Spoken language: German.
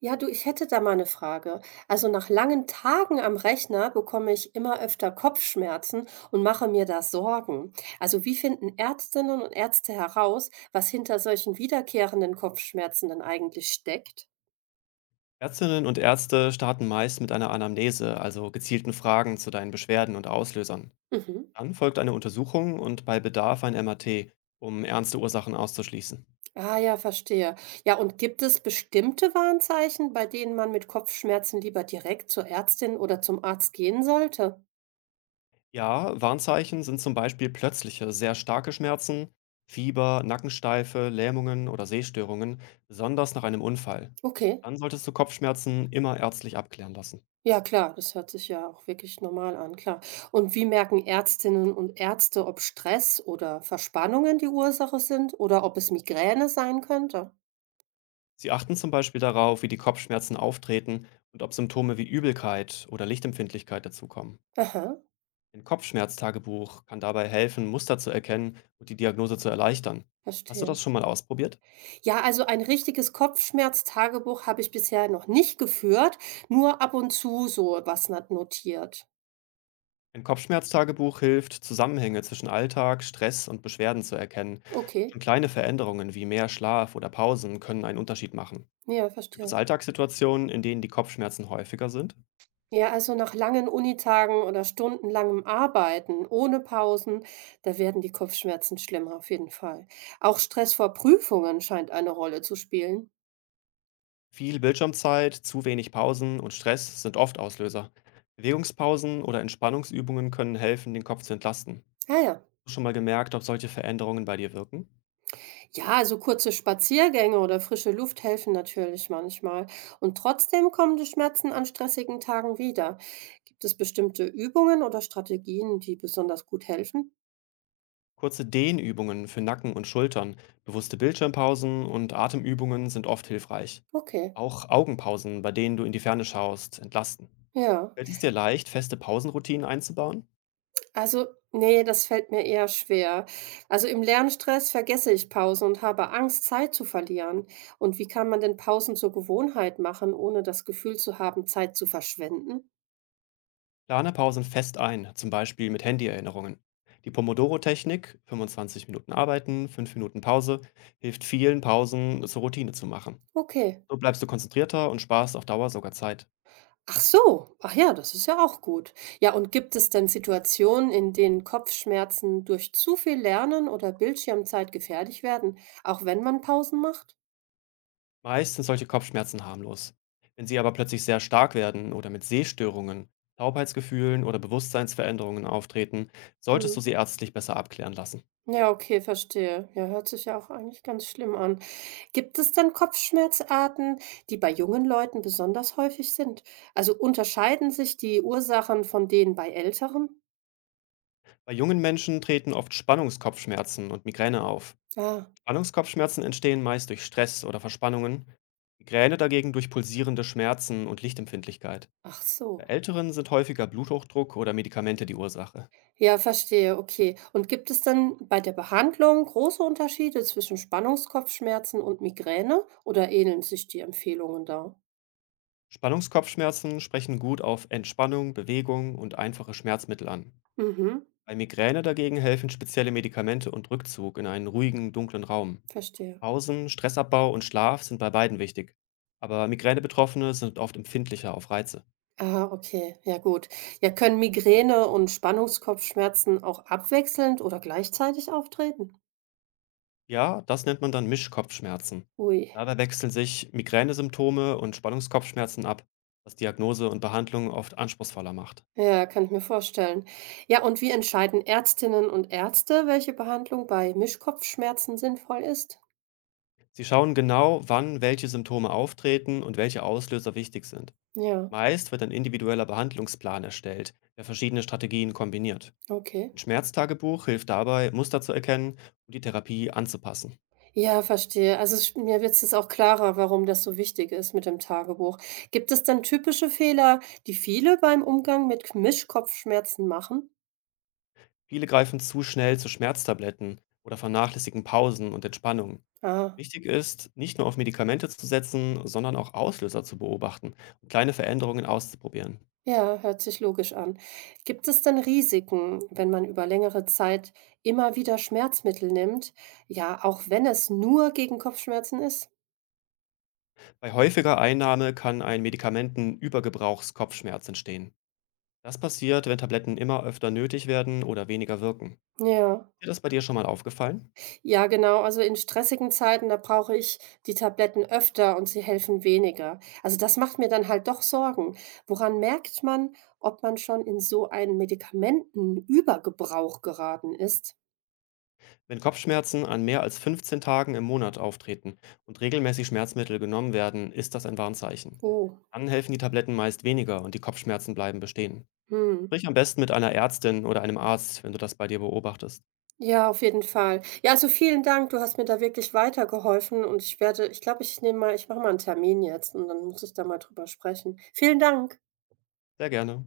Ja, du, ich hätte da mal eine Frage. Also nach langen Tagen am Rechner bekomme ich immer öfter Kopfschmerzen und mache mir da Sorgen. Also wie finden Ärztinnen und Ärzte heraus, was hinter solchen wiederkehrenden Kopfschmerzen denn eigentlich steckt? Ärztinnen und Ärzte starten meist mit einer Anamnese, also gezielten Fragen zu deinen Beschwerden und Auslösern. Mhm. Dann folgt eine Untersuchung und bei Bedarf ein MRT, um ernste Ursachen auszuschließen. Ah ja, verstehe. Ja, und gibt es bestimmte Warnzeichen, bei denen man mit Kopfschmerzen lieber direkt zur Ärztin oder zum Arzt gehen sollte? Ja, Warnzeichen sind zum Beispiel plötzliche, sehr starke Schmerzen, Fieber, Nackensteife, Lähmungen oder Sehstörungen, besonders nach einem Unfall. Okay. Dann solltest du Kopfschmerzen immer ärztlich abklären lassen. Ja klar, das hört sich ja auch wirklich normal an, klar. Und wie merken Ärztinnen und Ärzte, ob Stress oder Verspannungen die Ursache sind oder ob es Migräne sein könnte? Sie achten zum Beispiel darauf, wie die Kopfschmerzen auftreten und ob Symptome wie Übelkeit oder Lichtempfindlichkeit dazukommen. Aha, Ein Kopfschmerztagebuch kann dabei helfen, Muster zu erkennen und die Diagnose zu erleichtern. Hast du verstehe. das schon mal ausprobiert? Ja, also ein richtiges Kopfschmerztagebuch habe ich bisher noch nicht geführt, nur ab und zu so was notiert. Ein Kopfschmerztagebuch hilft, Zusammenhänge zwischen Alltag, Stress und Beschwerden zu erkennen. Schon Okay, kleine Veränderungen wie mehr Schlaf oder Pausen können einen Unterschied machen. ja, Gibt es verstehe. Alltagssituationen, in denen die Kopfschmerzen häufiger sind? Ja, also nach langen Unitagen oder stundenlangem Arbeiten ohne Pausen, da werden die Kopfschmerzen schlimmer auf jeden Fall. Auch Stress vor Prüfungen scheint eine Rolle zu spielen. Viel Bildschirmzeit, zu wenig Pausen und Stress sind oft Auslöser. Bewegungspausen oder Entspannungsübungen können helfen, den Kopf zu entlasten. Ah ja. Hast du schon mal gemerkt, ob solche Veränderungen bei dir wirken? Ja, also kurze Spaziergänge oder frische Luft helfen natürlich manchmal. Und trotzdem kommen die Schmerzen an stressigen Tagen wieder. Gibt es bestimmte Übungen oder Strategien, die besonders gut helfen? Kurze Dehnübungen für Nacken und Schultern, bewusste Bildschirmpausen und Atemübungen sind oft hilfreich. Okay, Auch Augenpausen, bei denen du in die Ferne schaust, entlasten. ja. Fällt es dir leicht, feste Pausenroutinen einzubauen? Also, nee, das fällt mir eher schwer. Also im Lernstress vergesse ich Pausen und habe Angst, Zeit zu verlieren. Und wie kann man denn Pausen zur Gewohnheit machen, ohne das Gefühl zu haben, Zeit zu verschwenden? Plane Pausen fest ein, zum Beispiel mit Handyerinnerungen. Die Pomodoro-Technik, 25 Minuten arbeiten, 5 Minuten Pause, hilft vielen Pausen zur Routine zu machen. Okay. So bleibst du konzentrierter und sparst auf Dauer sogar Zeit. Ach so. Ach ja, das ist ja auch gut. Ja, und gibt es denn Situationen, in denen Kopfschmerzen durch zu viel Lernen oder Bildschirmzeit gefährlich werden, auch wenn man Pausen macht? Meist sind solche Kopfschmerzen harmlos. Wenn sie aber plötzlich sehr stark werden oder mit Sehstörungen, Taubheitsgefühlen oder Bewusstseinsveränderungen auftreten, solltest du Mhm. sie ärztlich besser abklären lassen. Ja, okay, verstehe. Ja, hört sich ja auch eigentlich ganz schlimm an. Gibt es denn Kopfschmerzarten, die bei jungen Leuten besonders häufig sind? Also unterscheiden sich die Ursachen von denen bei Älteren? Bei jungen Menschen treten oft Spannungskopfschmerzen und Migräne auf. Ah, Spannungskopfschmerzen entstehen meist durch Stress oder Verspannungen, Migräne dagegen durch pulsierende Schmerzen und Lichtempfindlichkeit. ach Bei so. Älteren sind häufiger Bluthochdruck oder Medikamente die Ursache. Ja, verstehe, okay. Und gibt es denn bei der Behandlung große Unterschiede zwischen Spannungskopfschmerzen und Migräne oder ähneln sich die Empfehlungen da? Spannungskopfschmerzen sprechen gut auf Entspannung, Bewegung und einfache Schmerzmittel an. Mhm, Bei Migräne dagegen helfen spezielle Medikamente und Rückzug in einen ruhigen, dunklen Raum. verstehe. Pausen, Stressabbau und Schlaf sind bei beiden wichtig. Aber Migräne-Betroffene sind oft empfindlicher auf Reize. Ah, okay, ja gut. Ja, können Migräne und Spannungskopfschmerzen auch abwechselnd oder gleichzeitig auftreten? Ja, das nennt man dann Mischkopfschmerzen. Ui. Dabei wechseln sich Migränesymptome und Spannungskopfschmerzen ab, was Diagnose und Behandlung oft anspruchsvoller macht. Ja, kann ich mir vorstellen. Ja, und wie entscheiden Ärztinnen und Ärzte, welche Behandlung bei Mischkopfschmerzen sinnvoll ist? Sie schauen genau, wann welche Symptome auftreten und welche Auslöser wichtig sind. Ja, Meist wird ein individueller Behandlungsplan erstellt, der verschiedene Strategien kombiniert. okay. Ein Schmerztagebuch hilft dabei, Muster zu erkennen und die Therapie anzupassen. Ja, verstehe. Also mir wird es jetzt auch klarer, warum das so wichtig ist mit dem Tagebuch. Gibt es denn typische Fehler, die viele beim Umgang mit Mischkopfschmerzen machen? Viele greifen zu schnell zu Schmerztabletten oder vernachlässigen Pausen und Entspannung. Ah, Wichtig ist, nicht nur auf Medikamente zu setzen, sondern auch Auslöser zu beobachten und kleine Veränderungen auszuprobieren. ja, hört sich logisch an. Gibt es denn Risiken, wenn man über längere Zeit immer wieder Schmerzmittel nimmt? Ja, auch wenn es nur gegen Kopfschmerzen ist? Bei häufiger Einnahme kann ein Medikamentenübergebrauchskopfschmerz entstehen. Das passiert, wenn Tabletten immer öfter nötig werden oder weniger wirken. Ja. Ist dir das bei dir schon mal aufgefallen? Ja, genau. Also in stressigen Zeiten, da brauche ich die Tabletten öfter und sie helfen weniger. Also das macht mir dann halt doch Sorgen. Woran merkt man, ob man schon in so einen Medikamentenübergebrauch geraten ist? Wenn Kopfschmerzen an mehr als 15 Tagen im Monat auftreten und regelmäßig Schmerzmittel genommen werden, ist das ein Warnzeichen. Oh, Dann helfen die Tabletten meist weniger und die Kopfschmerzen bleiben bestehen. hm. Sprich am besten mit einer Ärztin oder einem Arzt, wenn du das bei dir beobachtest. Ja, auf jeden Fall. Ja, also vielen Dank. Du hast mir da wirklich weitergeholfen und ich glaube, ich mache mal einen Termin jetzt und dann muss ich da mal drüber sprechen. Vielen Dank. Sehr gerne.